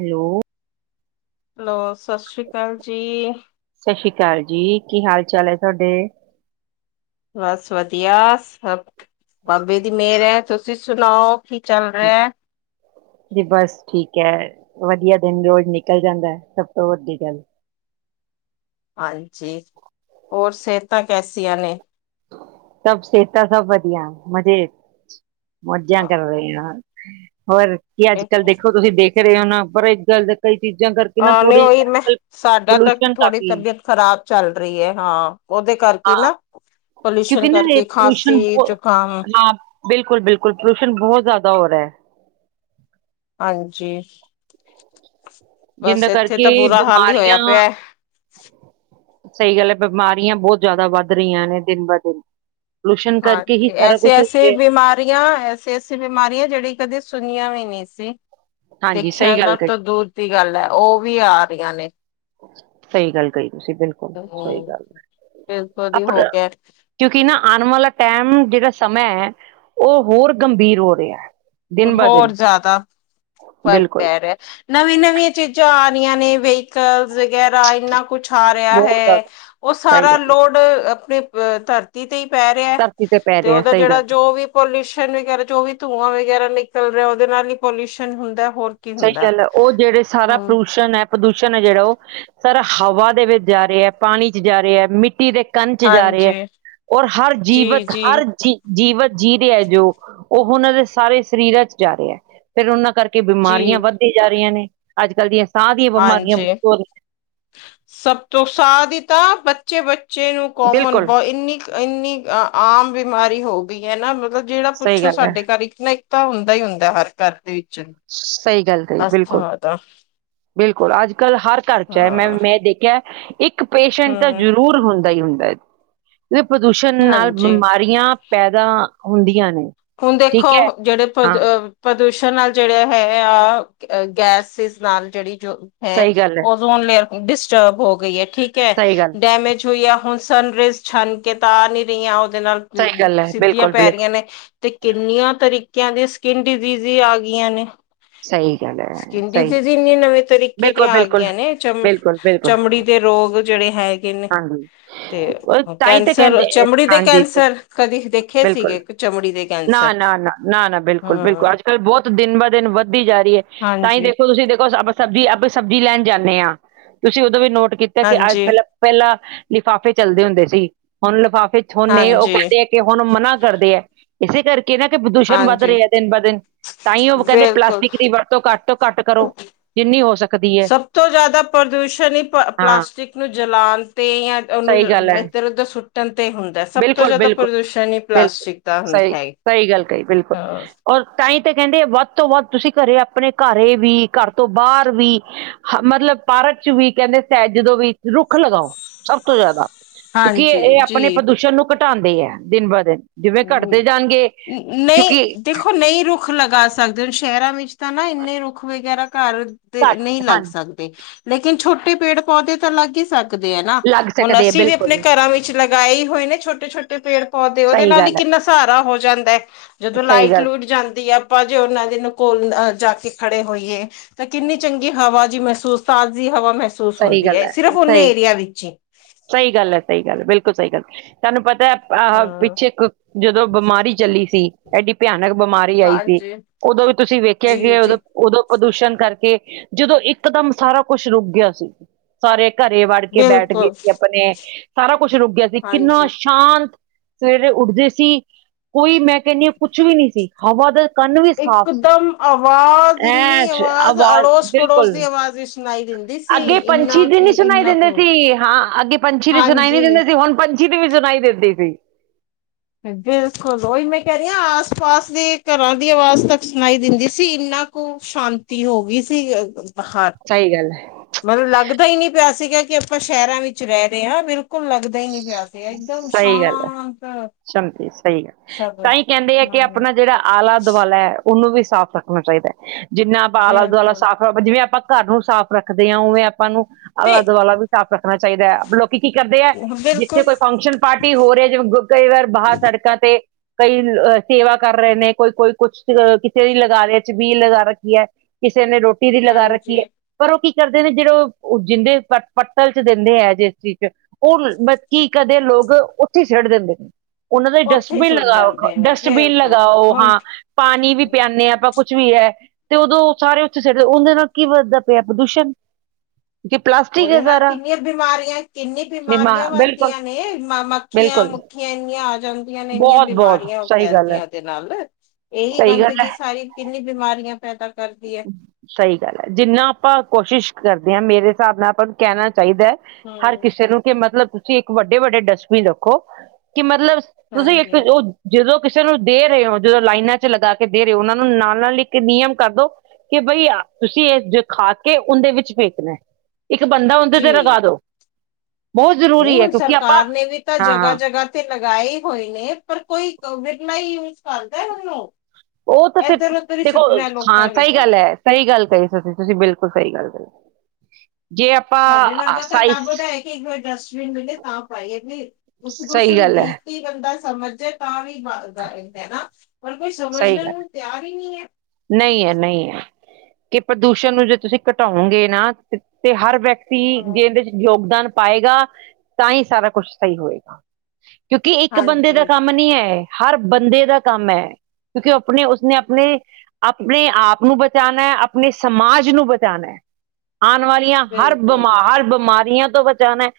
Hello. Hello, ਸਤਿ ਸ਼੍ਰੀ ਅਕਾਲ ਜੀ। ਸਤਿ ਸ੍ਰੀ ਅਕਾਲ ਜੀ। ਕੀ ਹਾਲ ਚਾਲ ਏ ਤਾਡੇ? ਬਸ ਵਧੀਆ ਸਭ ਬਾਬੇ ਦੀ ਮੇਰ ਐ। ਤੁਸੀ ਸੁਨਾਓ ਕੀ ਚੱਲ ਰੇਆ ਐ? ਜੀ ਬਸ ਠੀਕ ਐ। ਵਧੀਆ ਦਿਨ ਰੋਜ ਨਿਕਲ ਜਾਂਦਾ ਐ, ਸਭ ਤੋਂ ਵੱਡੀ ਗੱਲ। ਹਾਂਜੀ, ਹੋਰ ਸੇਹਤਾ ਕੈਸੀਆਂ ਨੇ? ਸਭ ਸੇਹਤਾਂ ਸਭ ਵਧੀਆ ਮਜੇ ਚ ਮੌਜਾਂ ਕਰ ਰੇਆਂ। ਹੋਰ ਕੀ ਅੱਜ ਕੱਲ ਦੇਖੋ ਤੁਸੀ ਦੇਖ ਰੇ ਓਨਾ ਪਰ ਏਕ ਗੱਲ ਦਾ ਕਈ ਚੀਜਾਂ ਗਰ ਹਾਂ ਨੀ ਓਈ ਮੈਂ ਸਾਡਾ ਤਾਂ ਥੋੜੀ ਕਾਫੀ, ਤਬੀਅਤ ਖਰਾਬ ਚੱਲ ਰੀ ਐ। ਹਾਂ, ਓਦੇ ਕਰਕੇ ਹਾਂ ਨਾ ਪੋਲਿਊਸ਼ਨ ਕਿਉਂਕਿ ਨਾ ਏ ਕਰਕੇ ਖਾਂਸੀ, ਪੋਲਿਊਸ਼ਨ ਬੋ ਜ਼ੁਕਾਮ ਹਾਂ ਬਿਲਕੁਲ ਬਿਲਕੁਲ ਪੋਲਿੂਸ਼ਨ ਬੋਹਤ ਜਾਦਾ ਹੋ ਰੇਯਾ ਐ। ਹਾਂਜੀ। ਬਸ ਜਿੰਦੇ ਇੱਥੇ ਕਰਕੇ ਤਾਂ ਬੁਰਾ ਹਾਲ ਹੀ ਹੋਇਆ ਬਿਮਾਰੀਆਂ ਪਿਆ। ਸਈ ਗੱਲ ਐ, ਬਮਾਰੀਆਂ ਬੋਤ ਜਾਦਾ ਵੱਧ ਰੀਆਂ ਨੇ ਦਿਨ ਬ ਦਿਨ। ਪੋਲੂਸ਼ਨ ਕਰਕੇ ਹਾਂਜੀ ਹੀ ਸਾਰਾ ਐਸੇ ਕੁਛ ਹੋ ਐਸੇ ਰਿਹਾ। ਬਿਮਾਰੀਆਂ ਐ ਤੇ ਐਸੀ ਬਿਮਾਰੀਆਂ ਜੇੜੀ ਕਦੇ ਸੁਨੀਆਂ ਵੀ ਨੀ ਸੀ, ਹਾਂਜੀ ਦੇਖਿਆਂ ਸਹੀ ਦਾ ਗੱਲ ਕਹੀ ਤਾਂ ਦੂਰ ਦੀ ਗੱਲ ਆ। ਓ ਵੀ ਆ ਰੀਆਂ ਨੇ। ਸਈ ਗੱਲ ਕਈ ਤੁਸੀ ਬਿਲਕੁਲ ਸਈ ਹਮ ਗੱਲ ਬਿਲਕੁਲ ਹੀ ਹੋ ਅਪਣਾ ਗਿਆ ਕਿਉਂਕਿ ਨਾ ਆਨ ਵਾਲਾ ਟੈਮ ਜੇੜਾ ਸਮੇ ਹੈ, ਓ ਹੋਰ ਗੰਭੀਰ ਹੋ ਰੇਆ ਐ। ਹੋਰ ਜਾਦਾ ਫਰਕ ਬਿਲਕੁਲ ਪੈ ਰੇਆ ਐ। ਨਵੀਂ ਨਵੀ ਚੀਜਾਂ ਆ ਰੀਆਂ ਨੇ ਵਹੀਕਲਸ ਵਗੈਰਾ ਇੰਨਾ ਕੁਛ ਆ ਰੇਆ ਬਹੁਤ ਹੈ। ਜ਼ਿਆਦਾ ਓ ਸਹੀ ਸਾਰਾ ਗੱਲ ਹੈ ਲੋੜ ਅਪਨੇ ਧਰਤੀ ਤੇ ਤੀ ਤੇ ਈ ਪੈ ਰੇਆ ਐ। ਧਰਤੀ ਪੈ ਤੇ ਰਿਹਾ ਓਦਾ ਸਹੀ ਜੇੜਾ ਗੱਲ ਜੋ ਵੀ ਪੋਲਿਊਸ਼ਨ ਵਗੈਰਾ ਜੋ ਵੀ ਧੂੰਆ ਵਗੈਰਾ ਨਿਕਲ ਰੇਆ ਓਦੇ ਨਾਲ ਹੀ ਪੋਲਿਊਸ਼ਨ ਹੁੰਦਾ ਹੋਰ ਕੀ ਸਈ ਹੁੰਦਾ ਗੱਲ ਐ, ਓ ਜੇੜੇ ਸਾਰਾ ਹਮ ਪ੍ਰਦੂਸ਼ਨ ਐ ਪ੍ਰਦੂਸ਼ਣ ਐ ਜੇੜਾ ਓ ਸਾਰਾ ਹਵਾ ਦੇ ਵਿੱਚ ਜਾ ਰੇਆ ਐ ਪਾਣੀ ਚ ਜਾ ਰੇਆ ਹੈ ਮਿੱਟੀ ਦੇ ਤਨ ਚ ਜਾ ਰੇਆ ਐ। ਹਾਂਜੀ ਔਰ ਹਰ ਜੀ ਜੀਵਤ ਜੀ ਹਰ ਜੀ ਜੀਵਤ ਜੀ ਰੇਆ ਐ ਜੋ ਓਹ ਓਨਾਂ ਦੇ ਸਾਰੇ ਸਰੀਰਾਂ ਚ ਜਾ ਰੇਆ ਐ ਫੇਰ ਓਨਾਂ ਕਰਕੇ ਜੀ ਬਮਾਰੀਆਂ ਵੱਧਦੀ ਜਾ ਰੀਆਂ ਨੇ ਅੱਜ ਕੱਲ੍ਹ ਦੀਆਂ ਸਾਹ ਦੀਆਂ ਬਿਮਾਰੀਆਂ ਹਾਂਜੀ, ਬਹੁਤ ਹੋ ਰਹੀਆਂ ਸਭ ਤੋਂ ਸਾ ਦੀ ਤਾਂ ਬ ਬੱਚੇ ਬੱਚੇ ਨੂੰ ਕੋਮਨ ਬਿਲਕੁਲ ਬ ਇੰਨੀ ਇੰਨੀ ਅ ਆਮ ਬਿਮਾਰੀ ਹੋ ਗਈ ਐ ਨਾ ਮਤਲਬ ਜੇੜਾ ਸਹੀ ਪੁੱਛੋ ਗੱਲ ਹੈ ਸਾਡੇ ਘਰ ਇੱਕ ਨਾ ਇੱਕ ਤਾਂ ਹੁੰਦਾ ਈ ਹੁੰਦਾ ਹਰ ਘਰ ਦੇ ਵਿੱਚ। ਸਈ ਗੱਲ ਕਈ ਬਿਲਕੁਲ ਅਸਥਮਾ ਦਾ ਬਿਲਕੁਲ ਅੱਜ ਕੱਲ ਹਰ ਘਰ ਚ ਐ। ਮੈਂ ਹਾਂ ਮੈਂ ਦੇਖੈਐ ਇੱਕ ਇੱਕ ਪੇਸ਼ੈਂਟ ਤਾਂ ਹਮ ਜਰੂਰ ਹੁੰਦਾ ਈ ਹੁੰਦਾ ਐ। ਵੇ ਪ੍ਰਦੂਸ਼ਣ ਨਾਲ ਹਾਂਜੀ ਬਮਾਰੀਆਂ ਪੈਦਾ ਹੁੰਦੀਆਂ ਨੇ। ਹੁਨ ਠੀਕ ਦੇਖੋ, ਹੈ ਜੇੜੇ ਪ੍ਰਦ ਹਾਂ ਪ੍ਰਦੂਸ਼ਣ ਨਾਲ ਜੇੜੇ ਹੈ ਆ ਗੈਸਿਸ ਨਾਲ ਜਿਹੜੀ ਜੋ ਹੈ, ਸਹੀ ਗੱਲ ਓਜ਼ੋਨ ਲੇਅਰ ਡਿਸਟਰਬ ਹੋ ਗਈ ਹੈ ਠੀਕ ਸਹੀ ਗੱਲ ਡੈਮੇਜ ਹੋਈ ਆ ਹੁਣ ਸਨ ਰੇਜ਼ ਛਨ ਕੇ ਤਾਂ ਆ ਨਹੀਂ ਰਹੀਆਂ ਉਹਦੇ ਨਾਲ ਸਹੀ ਗੱਲ ਹੈ ਸਿੱਧੀਆਂ ਬਿਲਕੁਲ ਪੈ ਬਿਲਕੁਲ ਰਹੀਆਂ ਨੇ ਤੇ ਕਿੰਨੀਆਂ ਤਰੀਕਿਆਂ ਦੀ ਸਕਿਨ ਡਿਜ਼਼ੀਜ਼ੀ ਆ ਗਈਆਂ ਨੇ ਸਹੀ ਗੱਲ ਹੈ ਸਕਿਨ ਸਹੀ ਡਿਜ਼ੀਜ਼ੀ ਇੰਨਨੀ ਨਵੇਂ ਤਰੀਕੇ ਬਿਲਕੁਲ ਦੀਆਂ ਆ ਬਿਲਕੁਲ ਗਈਆਂ ਨੇ ਚਮ ਬਿਲਕੁਲ ਬਿਲਕੁਲ ਚਮੜੀ ਦੇ ਰੋਗ ਜਿਹੜੇ ਹੈਗੇ ਨੇ ਹਾਂਜੀ ਤੇ ਉਹ ਤਾਂ ਹੀ ਤਾਂ ਕਹਿੰਦੇ ਕੈਂਸਰ ਚਮੜੀ ਦੇ ਹਾਂਜੀ ਕੈਂਸਰ ਸਰ, ਕਦੇ ਦੇਖੇ ਬਿਲਕੁਲ ਸੀਗੇ ਚਮੜੀ ਦੇ ਨਾ ਕੈਂਸਰ। ਨਾ ਨਾ ਨਾ ਨਾ ਬਿਲਕੁਲ, ਬਿਲਕੁਲ ਹੂੰ ਅੱਜ- ਕੱਲ੍ਹ ਬਹੁਤ ਦਿਨ ਬ ਦਿਨ ਵਧ ਜਾ ਰਹੀ ਐ ਤਾਂ ਈ ਹਾਂਜੀ। ਦੇਖੋ ਤੁਸੀਂ ਦੇਖੋ ਸਬਜ਼ੀ ਆਪਾਂ ਸਬਜ਼ੀ ਲੈਣ ਜਾਂਨੇ ਆ ਤੁਸੀਂ ਉਦੋਂ ਵੀ ਨੋਟ ਕੀਤਾ ਕਿ ਅ ਹਾਂਜੀ, ਪਹਿਲਾਂ ਪਹਿਲਾਂ ਲਿਫਾਫੇ ਚੱਲਦੇ ਹੁੰਦੇ ਸੀ, ਹੁਣ ਲਿਫਾਫੇ ਚ ਹੁੇ ਉਹ ਹਾਂਜੀ, ਕਹਿੰਦੇ ਹੁਣ ਮਨਾ ਕਰਦੇ ਐ, ਇਸੇ ਕਰਕੇ ਕਹਿੰਦਾ ਕਿ ਪ੍ਰਦੂਸ਼ਣ ਵੱਧ ਹਾਂਜੀ ਰਿਹਾ ਦਿਨ ਬ ਦਿਨ ਤਾਂ ਈ ਉਹ ਕਹਿੰਦੇ ਬਿਲਕੁਲ ਪਲਾਸਟਿਕ ਦੀ ਵਰਤੋਂ ਘੱਟ ਤੋਂ ਘੱਟ ਕਰੋ ਜਿੰਨੀ ਹੋ ਸਕਦੀ ਹੈ ਸਭ ਤੋਂ ਜ਼ਿਆਦਾ ਪ੍ਰਦੂਸ਼ਣ ਈ ਹਾਂ ਪਲਾਸਟਿਕ ਨੂੰ ਜਲਾਣ ਤੇ ਜਾਂ ਉਹਨੂੰ ਸਹੀ ਗੱਲ ਹੈ ਇੱਧਰ- ਉਧਰ ਸੁੱਟਣ ਤੇ ਹੁੰਦਾ, ਸਭ ਤੋਂ ਬਿਲਕੁਲ ਜਿਆਦਾ ਬਿਲਕੁਲ ਪ੍ਰਦੂਸ਼ਣ ਈ ਬਿਲਕੁਲ ਪਲਾਸਟਿਕ ਦਾ ਹੁੰ ਸਹੀ ਹੈ। ਸਹੀ ਗੱਲ ਕਹੀ ਬਿਲਕੁਲ ਹਾਂ ਔਰ ਤਾਈ ਤਾਂ ਕਹਿੰਦੇ ਵੱਧ ਤੋਂ ਵੱਧ ਤੁਸੀਂ ਘਰੇ ਆਪਣੇ, ਘਰੇ ਵੀ, ਘਰ ਤੋਂ ਬਾਹਰ ਵੀ ਹ ਮਤਲਬ ਭਾਰਤ ਚ ਵੀ ਕਹਿੰਦੇ ਸਹਿ ਜਦੋਂ ਵੀ ਰੁੱਖ ਲਗਾਓ ਸਭ ਤੋਂ ਜ਼ਿਆਦਾ ਕਿਉਂਕਿ ਹਾਂਜੀ ਇਹ ਜੀ ਆਪਣੇ ਪ੍ਰਦੂਸ਼ਣ ਨੂੰ ਘਟਾਦੇ ਐ, ਦਿਨ ਬ ਦਿਨ ਜਿਵੇਂ ਘਟਦੇ ਜਾਣਗੇ ਨਹੀਂ ਕਿਉਂਕਿ ਦੇਖੋ ਨਹੀਂ ਰੁਕ ਰੁੱਖ ਲਗਾ ਸਕਦੇ ਹ ਸ਼ਹਿਰਾਂ ਵਿੱਚ ਤਾਂ ਨਾ ਇੰਨੇ ਰੁੱਖ ਵਗੈਰਾ ਘਰ ਦੇ ਘੱਟ ਨਹੀਂ ਲੱਗ ਹਾਂਜੀ ਸਕਦੇ ਲੇਕਿਨ ਛੋਟੇ ਪੇੜ- ਪੌਦੇ ਤਾਂ ਲੱਗ ਹੀ ਸਰ ਨਾ ਲੱਗ ਹੁਣ ਸਕਦੇ ਆ ਅਸੀਂ ਵੀ ਆਪਣੇ ਬਿਲਕੁਲ ਘਰਾਂ ਵਿੱਚ ਲਗਾਏ ਹੋਏ ਨੇ ਛੋਟੇ- ਛੋਟੇ ਪੇੜ -ਪੌਦੇ ਉਹਦੇ ਸਹੀ ਨਾਲ ਈ ਗੱਲ ਹੈ ਕਿੰਨਾ ਸਹਾਰਾ ਹੋ ਜਾਂਦਾ ਐ, ਜਦੋਂ ਸਹੀ ਲਾਈਟ ਗੱਲ ਲੁੱਈਟ ਜਾਂਦੀ ਐ ਆਪਾਂ ਜੇ ਉਹਨਾਂ ਦੇ ਕੌਲ ਜਾ ਕੇ ਖੜੇ ਹੋਈਏ ਤਾਂ ਕਿੰਨੀ ਚੰਗੀ ਹਵਾ ਜੀ ਮਹਿਸੂਸ ਤਾਜ਼ੀ ਹਵਾ ਮਹਿਸੂਸ ਸਹੀ ਹੁੰਦੀ ਗੱਲ ਐ, ਹੈ ਸਿਰਫ ਉਹਨੇ ਸਹੀ ਏਰੀਆ ਵਿੱਚ ਈ ਸਹੀ ਗੱਲ ਐ, ਸਹੀ ਗੱਲ ਐ, ਬਿਲਕੁਲ ਸਹੀ ਗੱਲ ਤੁਹਾਨੂੰ ਪਤਾ ਐ ਅਹ ਹਾਂ ਪਿੱਛੇ ਜਦੋਂ ਬਿਮਾਰੀ ਚੱਲੀ ਸੀ। ਐਡੀ ਭਿਆਨਕ ਬਿਮਾਰੀ ਆਈ ਸੀ ਹਾਂਜੀ ਉਦੋਂ ਵੀ ਤੁਸੀਂ ਵੇਖਿਆ ਜੀ ਕਿ ਉਦੋਂ ਜੀ ਉਦੋਂ ਪ੍ਰਦੂਸ਼ਣ ਕਰਕੇ ਜਦੋਂ ਇਕਦਮ ਸਾਰਾ ਕੁਛ ਰੁਕ ਗਿਆ ਸੀ। ਸਾਰੇ ਘਰੇ ਵੜ ਕੇ ਬੈਠ ਗਏ ਬਿਲਕੁਲ ਸੀ ਆਪਣੇ, ਸਾਰਾ ਕੁਛ ਰੁਕ ਗਿਆ ਸੀ ਕਿੰਨਾ ਹਾਂਜੀ ਸ਼ਾਂਤ ਸਵੇਰੇ ਉੱਠਦੇ ਸੀ, ਕੋਈ ਮੈਂ ਕਹਿੰਨੀ ਆ ਕੁਛ ਵੀ ਨੀ ਸੀ। ਹਵਾ ਦਾ ਕੰਨ ਵੀ ਸਾਫ਼ ਸੀ ਇੱਕਦਮ ਆਵਾਜ਼ ਐ ਇੰਨੀ ਆਵਾਜ਼ ਅੜੋਸ -ਪੜੋਸ ਬਿਲਕੁਲ ਦੀ ਆਵਾਜ਼ ਸੁਣਾਈ ਦਿੰ ਅੱਗੇ ਪੰਛੀ ਦੀ ਨੀ ਸੁਣਾਈ ਦਿੰਦੇ ਸੀ ਹਾਂ ਅੱਗੇ ਪੰਛੀ ਦੀ ਸੁਣਾਈ ਨੀ ਦਿੰਦੇ ਹਾਂਜੀ ਸੀ ਹੁਣ ਪੰ ੀ ਦੀ ਵੀ ਸੁਣਾਈ ਦਿੰਦੀ ਸੀ। ਬਿਲਕੁਲ ਉਹੀ ਮੈਂ ਕਹਿ ਰਹੀ ਆ, ਆਸ -ਪਾਸ ਦੇ ਘਰਾਂ ਦੀ ਆਵਾਜ਼ ਤੱਕ ਸੁਣਾਈ ਦਿੰਦੀ ਸੀ ਇੰਨਾ ਖ ਸ਼ਾਂਤੀ ਹੋ ਗਈ ਸੀ ਬਾਹਰ ਸਹੀ ਗੱਲ ਐ। ਮਤਲਬ ਲੱਗਦਾ ਈ ਨ ਪਿਆ ਸੀਗਾ ਕਿ ਆਪਾਂ ਸ਼ਹਿਰਾਂ ਵਿੱਚ ਰਹਿ ਰਹੇ ਹਾਂ ਮੇਰੇ ਬਿਲਕੁਲ ਲੱਗਦਾ ਈ ਨੀ ਪਿਆ ਸੀ ਇੱਕਦਮ ਹੈ ਸ਼ਾਂਤ ਚੱਲੋ ਸਹੀ ਗੱਲ ਸਭ ਤਾਂ ਈ ਕਹਿੰਦੇ ਐ ਕਿ ਹਾਂ ਆਪਣਾ ਜਿਹੜਾ ਆਲਾ -ਦੁਆਲਾ। ਉਹਨੂੰ ਵੀ ਸਾਫ਼ ਰੱਖਣਾ ਚਾਹੀਦਾ, ਜਿੰਨਾ ਆਪਾਂ ਆਲਾ- ਦੁਆਲਾ ਬਿਲਕੁਲ ਸਾਫ਼ ਜਿਵੇਂ ਆਪਾਂ ਘਰ ਨੂੰ ਸਾਫ਼ ਰੱਖਦੇ ਆ, ਉਵੇਂ ਆਪਾਂ ਨੂੰ ਆਲਾ ਤੇ -ਦੁਆਲਾ ਵੀ ਸਾਫ਼ ਰੱਖਣਾ ਚਾਹੀਦਾ ਐ, ਲੋਕ ਕੀ ਕੀ ਕਰਦੇ ਹੈ ਜਿੱਥੇ ਬਿਲਕੁਲ ਕੋਈ ਫੰਕਸ਼ਨ ਪਾਰਟੀ ਹੋ ਰਿਹਾ ਜਿਵੇਂ ਕਈ ਵਾਰ ਬਾਹਰ ਸੜਕਾਂ ਤੇ ਕਈ ਅਹ ਸੇਵਾ ਕਰ ਰਹੇ ਨੇ ਕੋਈ ਕੋਈ ਕੁਛ ਅ ਕਿਸੇ ਦੀ ਲਗਾ ਰਿਹਾ ਛਬੀਲ ਲਗਾ ਰੱਖੀ ਹੈ ਕਿਸੇ ਨੇ ਰੋਟੀ ਦੀ ਲਗਾ ਰੱਖੀ ਹਾਂਜੀ ਹੈ ਪਰ ਉਹ ਕੀ ਕਰਦੇ ਨੇ ਜਿਹੜੇ ਜਿੰਦੇ ਪੱਤਲ ਚ ਦਿੰਦੇ ਹੈ ਜਿਸ ਚੀਜ਼ ਚ ਉਹ ਕੀ ਕਦੇ ਲੋਕ ਉੱਥੇ ਸਿਟ ਦਿੰਦੇ ਨੇ ਉਹਨਾਂ ਦਾ ਉੱਥੇ ਹੀ ਡਸਟਬਿਨ ਸੁੱਟ ਲਗਾਓ ਜਾਂਦੇ ਨੇ ਡਸਟਬਿਨ ਬਿਲਕੁਲ ਲਗਾਓ ਹੁਣ ਹਾਂ ਪਾਣੀ ਵੀ ਪਿਆਨੇ ਹਾਂ ਆਪਾਂ ਕੁਛ ਵੀ ਹੈ ਤੇ ਉਦੋਂ ਸਾਰੇ ਉੱਥੇ ਸਟਦੇ ਉਹਦੇ ਨਾਲ ਕੀ ਵੱਧਦਾ ਪਿਆ ਪ੍ਰਦੂਸ਼ਣ ਕਿ ਪਲਾਸਟਿਕ ਉਹਦੇ ਹੈ ਨਾਲ ਸਾਰਾ ਕਿੰਨੀਆਂ ਬਿਮਾਰੀਆਂ ਕਿੰਨੀ ਬਿਮਾ ਬਿਮਾਰੀਆਂ ਬਿਲਕੁਲ ਵੱਧਦੀ ਨੇ ਮ ਮੱਖੀਆਂ ਬਿਲਕੁਲ ਮੁੱਖੀਆਂ ਇੰਨੀਆਂ ਆ ਜਾਂਦੀਆਂ ਨੇ ਇੰਨੀਆਂ ਬਹੁਤ ਬਹੁਤ ਬਿਮਾਰੀਆਂ ਉਹ ਸਹੀ ਗੱਲ ਹੈ ਫੈਲਦਿਆਂ ਉਦੇ ਨਾਲ ਇਹੀ ਸਹੀ ਗੱਲ ਹੈ ਗੰਦਗੀ ਸਾਰੀ ਕਿੰਨੀ ਬਿਮਾਰੀਆਂ ਪੈਦਾ ਕਰਦੀ ਹੈ ਸਹੀ ਗੱਲ ਹੈ ਜਿੰਨਾ ਆਪਾਂ ਕੋਸ਼ਿਸ਼ ਕਰਦੇ ਹਾਂ ਮੇਰੇ ਹਿਸਾਬ ਨਾਲ ਆਪਾਂ ਨੂੰ ਕਹਿਣਾ ਚਾਹੀਦਾ ਹਰ ਹਮ ਕਿਸੇ ਨੂੰ ਕਿ ਮਤਲਬ ਤੁਸੀਂ ਇੱਕ ਵੱਡੇ ਵੱਡੇ ਡਸਟਬਿਨ ਰੱਖੋ ਕਿ ਮਤਲਬ ਤੁਸੀਂ ਇੱਕ ਹਾਂਜੀ ਉਹ ਜਦੋਂ ਕਿਸੇ ਨੂੰ ਦੇ ਰਹੇ ਹੋ ਜਦੋਂ ਲਾਈਨਾਂ 'ਚ ਲਗਾ ਕੇ ਦੇ ਰਹੇ ਹੋ ਉਹਨਾਂ ਨੂੰ ਨਾਲ- ਨਾਲ ਹੀ ਇੱਕ ਨਿਯਮ ਕਰ ਦੋ। ਕਿ ਬਈ ਤੁਸੀਂ ਇਹ ਜੋ ਖਾ ਕੇ ਉਹਦੇ ਵਿੱਚ ਫੇਕਣਾ। ਇੱਕ ਬੰਦਾ ਉਹਦੇ ਤੇ ਲਗਾ ਜੀ ਦੋ। ਬਹੁਤ ਨਹੀਂ ਜ਼ਰੂਰੀ ਹੈ ਹੁਣ ਕਿਉਂਕਿ ਆਪਾਂ ਸਰਕਾਰ ਨੇ ਵੀ ਤਾਂ ਹਾਂ ਜਗ੍ਹਾ- ਹਾਂ ਜਗ੍ਹਾ। ਤੇ ਲਗਾਏ ਹੋਏ ਨੇ ਪਰ ਕੋਈ ਵਿਰਲਾ ਹੀ ਯੂਜ ਕਰਦਾ ਉਹਨੂੰ। ਉਹ ਤਾਂ ਫਿਰ ਇੱਧਰ ਉੱਧਰ ਹੀ ਦੇਖੋ ਸੁੱਟਣਾ ਹਾਂ ਲੋਕਾਂ ਨੇ ਸਹੀ ਤਾਂ ਗੱਲ ਹੈ। ਸਹੀ ਗੱਲ ਕਹੀ ਤੁਸੀਂ ਤੁਸੀਂ ਬਿਲਕੁਲ ਸਹੀ ਗੱਲ ਕਹੀ ਜੇ। ਤੁਹਾਡੇ ਆਪਾਂ ਵਰਗਾ ਤਾਂ ਸਹੀ ਲੱਭਦਾ ਹੈ ਕਿ ਇੱਕ ਵਾਰ ਡਸਟਬਿਨ ਮਿਲੇ ਤਾਂ ਪਾਈਏ ਨੀ ਉੱਥੇ ਸਹੀ ਉਸਨੂੰ। ਗੱਲ ਹੈ ਕੀ ਬੰਦਾ ਸਮਝ ਜਾਏ ਤਾਂ ਵੀ ਬਣਦਾ ਹੈ ਨਾ ਪਰ ਕੋਈ ਸਹੀ ਸਮਝਣ ਨੂੰ ਗੱਲ ਤਿਆਰ ਹੀ ਨੀ ਹੈ। ਨਹੀਂ ਹੈ, ਨਹੀਂ ਹੈ, ਕਿ ਪ੍ਰਦੂਸ਼ਣ ਨੂੰ ਜੇ ਤੁਸੀਂ ਘਟਾਓਗੇ ਨਾ ਤੇ ਹਰ ਵਿਅਕਤੀ। ਹਾਂ ਵਿਅਕਤੀ ਇਹਦੇ 'ਚ ਯੋਗਦਾਨ ਪਾਏਗਾ ਤਾਂ ਹੀ ਸਾਰਾ ਕੁਛ ਸਹੀ ਹੋਏਗਾ। ਕਿਉਂਕਿ ਇੱਕ ਬੰਦੇ ਦਾ ਹਾਂਜੀ ਕੰਮ ਨੀ ਹੈ ਇਹ ਹਰ ਬੰਦੇ ਦਾ ਕੰਮ ਹੈ ਕਿਉਂਕਿ ਆਪਣੇ ਉਸਨੇ ਆਪਣੇ। ਆਪਣੇ ਆਪ ਨੂੰ ਬਚਾਉਣਾ, ਆਪਣੇ ਸਮਾਜ ਨੂੰ ਬਚਾਉਣਾ, ਆਉਣ ਵਾਲੀਆਂ। ਹਰ ਬਿਲਕੁਲ ਜੀ ਬਿਮਾਰ ਬਿਮਾਰੀਆਂ ਤੋਂ ਬਚਾਉਣਾ।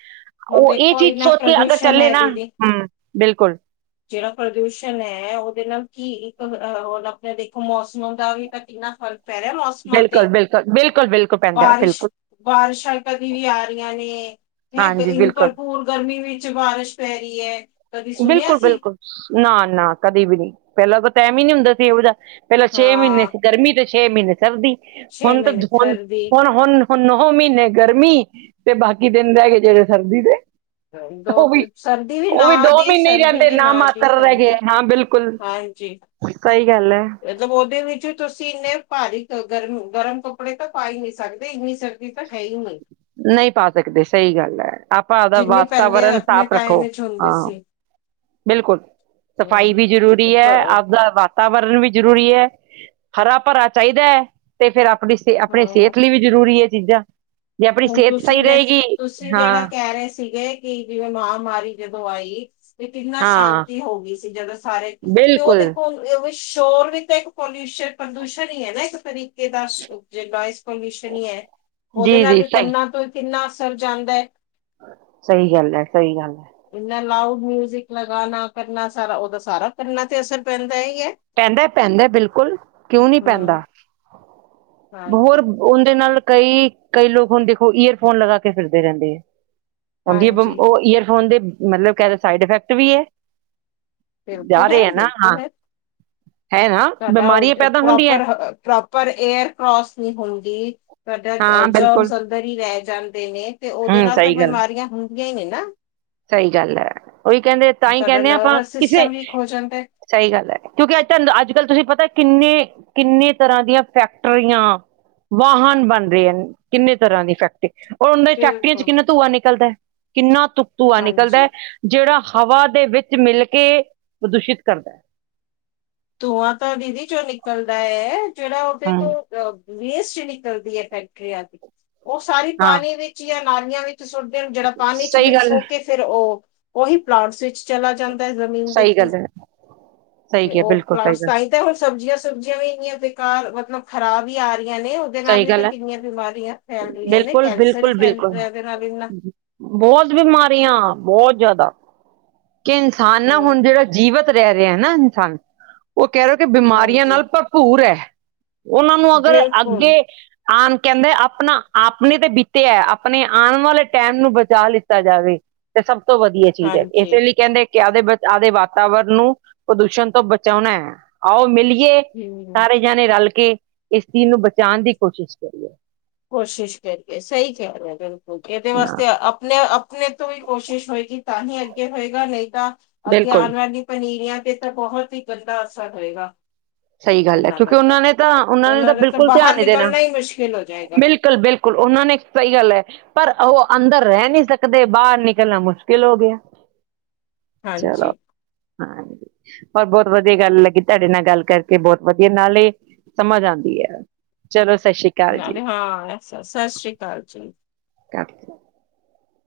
ਹੁਣ ਉਹ ਇਹ ਦੇਖੋ ਚੀਜ਼ ਇੰਨਾ ਸੋਚ ਕੇ ਅਗਰ ਪ੍ਰਦੂਸ਼ਣ ਚੱਲੇ ਹੈ ਨਾ। ਦੀਦੀ ਹੂੰ, ਬਿਲਕੁਲ ਜਿਹੜਾ ਪ੍ਰਦੂਸ਼ਣ ਹੈ ਉਹਦੇ ਨਾਲ ਕੀ ਇੱਕ ਹੁਣ ਆਪਣੇ ਦੇਖੋ ਮੌਸਮ ਦਾ ਵੀ ਤਾਂ ਕਿੰਨਾ ਫ਼ਰਕ। ਪੈ ਰਿਹਾ ਮੌਸਮ। ਬਿਲਕੁਲ, ਬਿਲਕੁਲ, ਬਿਲਕੁਲ, ਬਿਲਕੁਲ ਪੈਂਦਾ ਬਾਰਿਸ਼ ਬਿਲਕੁਲ। ਬਾਰਿਸ਼ਾਂ ਕਦੀ ਵੀ ਆ ਰਹੀਆਂ ਨੇ ਹੈ ਹਾਂਜੀ ਇੰਨੀ ਬਿਲਕੁਲ ਭਰਪੂਰ ਗਰਮੀ ਵਿੱਚ ਬਾਰਿਸ਼। ਪੈ ਰਹੀ ਏ ਕਦੀ ਸੁਣਿਆ। ਬਿਲਕੁਲ ਸੀ ਬਿਲਕੁਲ ਨਾ, ਨਾ ਕਦੇ ਵੀ ਨੀ ਪਹਿਲਾਂ ਤਾਂ ਟਾਈਮ ਹੀ ਨੀ ਹੁੰਦਾ ਸੀ ਇਹੋ ਜਿਹਾ ਪਹਿਲਾਂ ਛੇ ਹਾਂ ਮਹੀਨੇ ਸੀ। ਗਰਮੀ ਤੇ ਛੇ ਮਹੀਨੇ ਸਰਦੀ ਛੇ ਹੁਣ ਤਾਂ ਮਹੀਨੇ ਹੁਣ ਸਰਦੀ ਹੁਣ ਹੁਣ। ਹੁਣ ਨੌ ਮਹੀਨੇ ਗਰਮੀ ਤੇ ਬਾਕੀ ਦਿਨ ਰਹਿ ਗਏ ਜਿਹੜੇ ਸਰਦੀ ਦੇ। ਦੋ ਤਿੰਨ ਸਰਦੀ ਵੀ ਨਾ ਦੀ। ਸਰਦੀ ਜਾਂਦੇ ਵੀ ਨਾ ਦੀ ਮਾਤਰ ਰਹਿ ਗਏ ਹਾਂਜੀ ਹਾਂ ਬਿਲਕੁਲ ਸਹੀ ਗੱਲ ਹੈ। ਏਦਾਂ ਬੋਲਦੇ ਉਹਦੇ ਵਿੱਚ ਤੁਸੀਂ ਇੰਨੇ ਭਾਰੀ ਗਰਮ ਗਰਮ ਕੱਪੜੇ ਤਾਂ ਪਾ ਹੀ ਨਹੀਂ ਸਕਦੇ ਇੰਨੀ ਸਰਦੀ ਸਰਦੀ ਤਾਂ ਹੈ ਹੀ ਨਹੀਂ। ਨਹੀਂ ਪਾ ਸਕਦੇ ਸਹੀ ਗੱਲ ਹੈ ਆਪਾਂ ਆਪਦਾ ਜਿੰਨੇ ਪਹਿਲੇ ਵਾਤਾਵਰਨ ਆਪਣੇ ਸਾਫ਼ ਟਾਈਮ ਰੱਖੋ ਵਿੱਚ ਹੁੰਦੀ ਹਾਂ। ਸੀ ਬਿਲਕੁਲ! ਹਾਂ ਸਫਾਈ ਵੀ ਜ਼ਰੂਰੀ ਹੈ ਆਪਦਾ। ਵਾਤਾਵਰਨ ਵੀ ਜ਼ਰੂਰੀ ਹੈ ਹਰਾ- ਭਰਾ ਚਾਹੀਦਾ ਹੈ ਤੇ ਫਿਰ ਆਪਣੀ ਆਪਣੇ ਹਾਂ ਸਿਹਤ ਲਈ ਵੀ। ਜ਼ਰੂਰੀ ਹੈ ਚੀਜ਼ਾਂ। ਜੇ ਆਪਣੀ ਹੁਣ ਸਿਹਤ ਤੁਸੀਂ ਸਹੀ ਦਸ, ਰਹੇਗੀ ਤੁਸੀਂ ਜਿਹੜਾ ਹਾਂ ਕਹਿ ਰਹੇ ਸੀਗੇ। ਕਿ ਜਿਵੇਂ ਮਹਾਂਮਾਰੀ ਜਦੋਂ ਆਈ। ਵੀ ਕਿੰਨਾ ਹਾਂ ਸ਼ਾਂਤੀ ਹੋ ਗਈ ਸੀ ਜਦੋਂ ਸਾਰੇ, ਤੇ ਉਹ ਬਿਲਕੁਲ ਦੇਖੋ। ਉਹ ਸ਼ੋਰ ਵੀ ਤਾਂ ਇੱਕ ਪੋਲਿਊਸ਼ਨ, ਪ੍ਰਦੂਸ਼ਣ ਹੀ ਹੈ ਨਾ ਇੱਕ ਤਰੀਕੇ ਦਾ। ਜੇ ਨੋਇਸ ਪੋਲਿਊਸ਼ਨ ਹੀ ਹੈ, ਉਹਦੇ ਜੀ ਨਾਲ ਜੀ ਵੀ ਸਹੀ ਕੰਨਾਂ ਤੋਂ ਕਿੰਨਾ ਅਸਰ ਜਾਂਦਾ ਸਹੀ ਗੱਲ ਹੈ। ਸਹੀ ਗੱਲ ਹੈ। ਇੰਨਾ ਲਾਊਡ ਮਿਊਜਿਕ ਲਗਾਣਾ ਕਰਨਾ ਸਾਰਾ, ਉਹਦਾ ਸਾਰਾ ਕੰਨਾਂ ਤੇ ਅਸਰ ਪੈਂਦਾ ਹੀ ਹੈ। ਪੈਂਦਾ, ਪੈਂਦਾ ਬਿਲਕੁਲ ਕਿਉਂ ਨੀ ਪੈਂਦਾ ਹਮ ਹੋਰ। ਹਾਂਜੀ ਔਂਦੇ ਨਾਲ ਕਈ, ਕਈ ਲੋਕ ਹੁਣ ਦੇਖੋ ਈਅਰਫੋਨ ਲਗਾ ਕੇ ਫਿਰਦੇ ਰਹਿੰਦੇ ਹੈ। ਔਂਦੀ ਹਾਂਜੀ ਉਹ ਈਅਰਫੋਨ ਦੇ ਮਤਲਬ ਕੀਹਦੇ ਸਾਈਡ ਇਫੈਕਟ ਵੀ ਹੈ। ਜਾ ਬਿਲਕੁਲ ਹੈ! ਰਹੇ ਨਾ ਬਿਲਕੁਲ ਹਾਂ ਹੈ! ਹੈ ਨਾ ਤੁਹਾਡਾ ਉਹ ਬਿਮਾਰੀਆਂ ਪੈਦਾ ਹੁੰਦੀਆਂ ਪ੍ਰੋਪਰ ਅ ਪ੍ਰੋਪਰ। ਪ੍ਰੋਪਰ ਏਅਰ ਕਰੋਸ ਨੀ ਹੁੰਦੀ, ਤੁਹਾਡਾ ਜ ਹਾਂ ਬਿਲਕੁਲ ਜਰਮਸ ਅੰਦਰ ਹੀ ਰਹਿ ਜਾਂਦੇ ਨੇ। ਤੇ ਉਹਦੇ ਹੂੰ ਨਾਲ ਤਾਂ ਸਹੀ ਗੱਲ ਹੈ। ਬਿਮਾਰੀਆਂ ਹੁੰਦੀਆਂ ਹੀ ਨਾ। ਸਹੀ ਗੱਲ ਹੈ! ਉਹੀ ਕਹਿੰਦੇ ਤਾਂਹੀ ਤੁਹਾਡਾ ਕਹਿੰਦੇ ਆਂ ਆਪਾਂ, ਨਰਵਸ ਕਿਸੇ। ਸਿਸਟਮ ਵੀਕ ਹੋ ਜਾਂਦਾ ਸਹੀ ਗੱਲ ਹੈ। ਕਿਉਂਕਿ ਅੱਜ ਤੁਹਾਨੂੰ ਅੱਜ- ਕੱਲ ਪਤਾ ਕਿੰਨੇ। ਕਿੰਨੇ ਤਰ੍ਹਾਂ ਦੀਆਂ ਫੈਕਟਰੀਆਂ। ਵਾਹਨ ਬਣ ਰਹੇ ਨੇ, ਕਿੰਨੇ ਤਰ੍ਹਾਂ ਦੀ ਫੈਕਟਰੀ। ਹੁਣ ਉਹਨਾਂ ਫੈਕਟਰੀਆਂ 'ਚ ਬਿਲਕੁਲ ਕਿੰਨਾ ਧੂੰਆ ਨਿਕਲਦਾ, ਕਿੰਨਾ ਧੂ ਧੂੰਆ ਨਿਕਲਦਾ। ਹਾਂਜੀ ਜੇੜਾ ਹਵਾ ਦੇ ਵਿੱਚ ਮਿਲ ਕੇ, ਪ੍ਰਦੂਸ਼ਿਤ ਕਰਦਾ। ਧੂੰਆਂ ਤਾਂ ਦੀਦੀ ਜੋ ਨਿਕਲਦਾ ਹੈ, ਜੇੜਾ ਉਹਦੇ ਤੋ ਹੂੰ ਅ ਵੇਸਟ ਨਿਕਲਦੀ ਐ ਫੈਕਟਰੀਆਂ ਦੀ, ਉਹ ਸਾਰੀ ਹਾਂ ਪਾਣੀ ਵਿੱਚ, ਯਾ ਨਾਲੀਆਂ ਵਿੱ 'ਚ ਸੁੱਟਦੇਣ ਜੇੜਾ ਪਾਣੀ 'ਚ ਸਹੀ ਮਿਕਸ ਗੱਲ ਹੈ ਹੋ ਕੇ ਫੇਰ ਓ ਉਹੀ ਪਲਾਂਟਸ ਵਿੱਚ ਚਲਾ ਜਾਂਦ ਦੇ ਜ਼ਮੀਨ ਦੇ ਸਹੀ ਥਰੂ। ਗੱਲ ਹੈ ਸਹੀ ਤੇ ਕਿਹਾ ਓ ਬਿਲਕੁਲ ਸਹੀ ਗੱਲ ਇਕ ਤਾਂ ਹੁਣ ਸਬਜ਼ੀਆਂ-ਸੁਬਜ਼ੀਆਂ ਵੀ ਇੰਨੀਆਂ ਬੇਕਾਰ, ਮਤਲਬ ਖ਼ਰਾਬ ਈ ਆ ਰਹੀਆਂ ਨੇ। ਏਦੇ ਦੇ ਨਾਲ ਸਹੀ ਵੀ ਤਾਂ ਗੱਲ ਹੈ ਕਿੰਨੀਆਂ ਬਿਮਾਰੀਆਂ ਫੈਲ ਰਹੀਆਂ ਨੇ। ਬਿਲਕੁਲ ਕੈਂਸਰ ਹੀ ਫੈਲ ਰਿਹਾ ਇਹਦੇ ਨਾਲ ਇਨਾ। ਬੌਤ ਬਿਮਾਰੀਆਂ ਬੌਤ ਜਾਦਾ, ਕਿ ਇਨਸਾਨ ਨਾ ਹਾਂ ਹੁਣ ਜੇੜਾ ਜੀਵਤ ਜੀਵਿਤ ਰੈ ਰਿਹਾ ਨਾ ਇਨਸਾਨ, ਉਹ ਕੈ ਰਿਹਾ ਕਿ ਬਿਮਾਰੀਆਂ ਨਾਲ ਹਾਂਜੀ ਭਰਪੂਰ ਹੈ। ਉਹਨਾਂ ਨੂੰ ਅਗਰ ਅੱਗੇ ਬਿਲਕੁਲ ਆਣ ਕੈੰਦਾ, ਆਪਣਾ ਆਪਣੇ ਤੇ ਬੀਤੇ ਐ, ਆਪਣੇ ਆਣ ਵਾਲੇ ਟਾਈਮ ਨੂੰ ਬਚਾ ਲਏ ਕੀਤਾ ਜਾਵੇ ਤੇ ਸਭ ਤੋਂ ਵਧੀਆ ਚੀਜ਼ ਐ। ਹਾਂਜੀ ਇਸੇ ਲਈ ਕੈੰਦੇ ਕਿ ਆਵਦੇ, ਆਵਦੇ ਵਾਤਾਵਰਨ ਨੂੰ ਪ੍ਰਦੂਸ਼ਣ ਤੋਂ ਬਚੋਣਾ ਹੈ। ਆਓ ਮਿਲੀਏ ਹੇਮੀ ਹੋਰ ਜਾਨੇ ਰਲ ਕੇ ਸੀ ਨੂੰ ਬਚਾਨ ਦੀ ਕੋਸ਼ਿਸ਼ ਕਰੀਏ। ਕੋਸ਼ਿਸ਼ ਕਰੀਏ, ਸਹੀ ਕਿਆ ਬਿਲਕੁਲ। ਏਹਦੇ ਹਾਂ ਵਾਸਤੇ ਆਪਣਾ ਅਪ ਆਪਣੇ ਤੋਂ ਈ ਕੋਸ਼ਿਸ਼ ਹੋਏਗੀ ਤਾਂ ਹੀ ਅੱਗੇ ਹੋਏਗਾ, ਨਹੀਂ ਤਾਂ ਅੱਗੇ ਬਿਲਕੁਲ ਆਣ ਵਾਲੀ ਪਨੀਰੀਆਂ ਤੇ ਬਹੁਤ ਹੀ ਗੰਦਾ ਅਸਰ ਹੋਏਗਾ। ਸਹੀ ਗੱਲ ਹੈ, ਕਿਉਂਕਿ ਉਹਨਾਂ ਨੇ ਤਾਂ, ਉਹਨਾਂ ਨੇ ਤਾਂ ਦਾ ਬਿਲਕੁਲ ਧਿਆਨ ਬਾਹਰ ਨੀ ਦੇਣਾ। ਨਿਕਲਣਾ ਹੀ ਮੁਸ਼ਕਿਲ ਹੋ ਜਾਏਗਾ ਬਿਲਕੁਲ-ਬਿਲਕੁਲ, ਉਹਨਾਂ ਨੇ ਸਹੀ ਗੱਲ ਹੈ। ਪਰ ਉਹ ਅੰਦਰ ਰੈਅ ਨੀ ਸਕਦੇ, ਬਾਰ ਨਿਕਲਣਾ ਮੁਸ਼ਕਿਲ ਹੋ ਗਿਆ। ਚਲੋ ਹਾਂਜੀ ਹਾਂਜੀ, ਪਰ ਬੌਤ ਵਧੀਆ ਗੱਲ ਲੱਗੀ, ਤਾਡੇ ਨਾਲ ਗੱਲ ਕਰ ਕੇ ਬੌਤ ਵਧੀਆ, ਨਾਲੇ ਸਮਝ ਆਉਂਦੀ ਐ। ਚਲੋ, ਸ਼ਸ਼ੀ ਨਾਲੇ ਹਾਂ, ਸਸ਼੍ਰੀ ਕਾਲ ਜੀ। ਰੱਖ ਦੋ।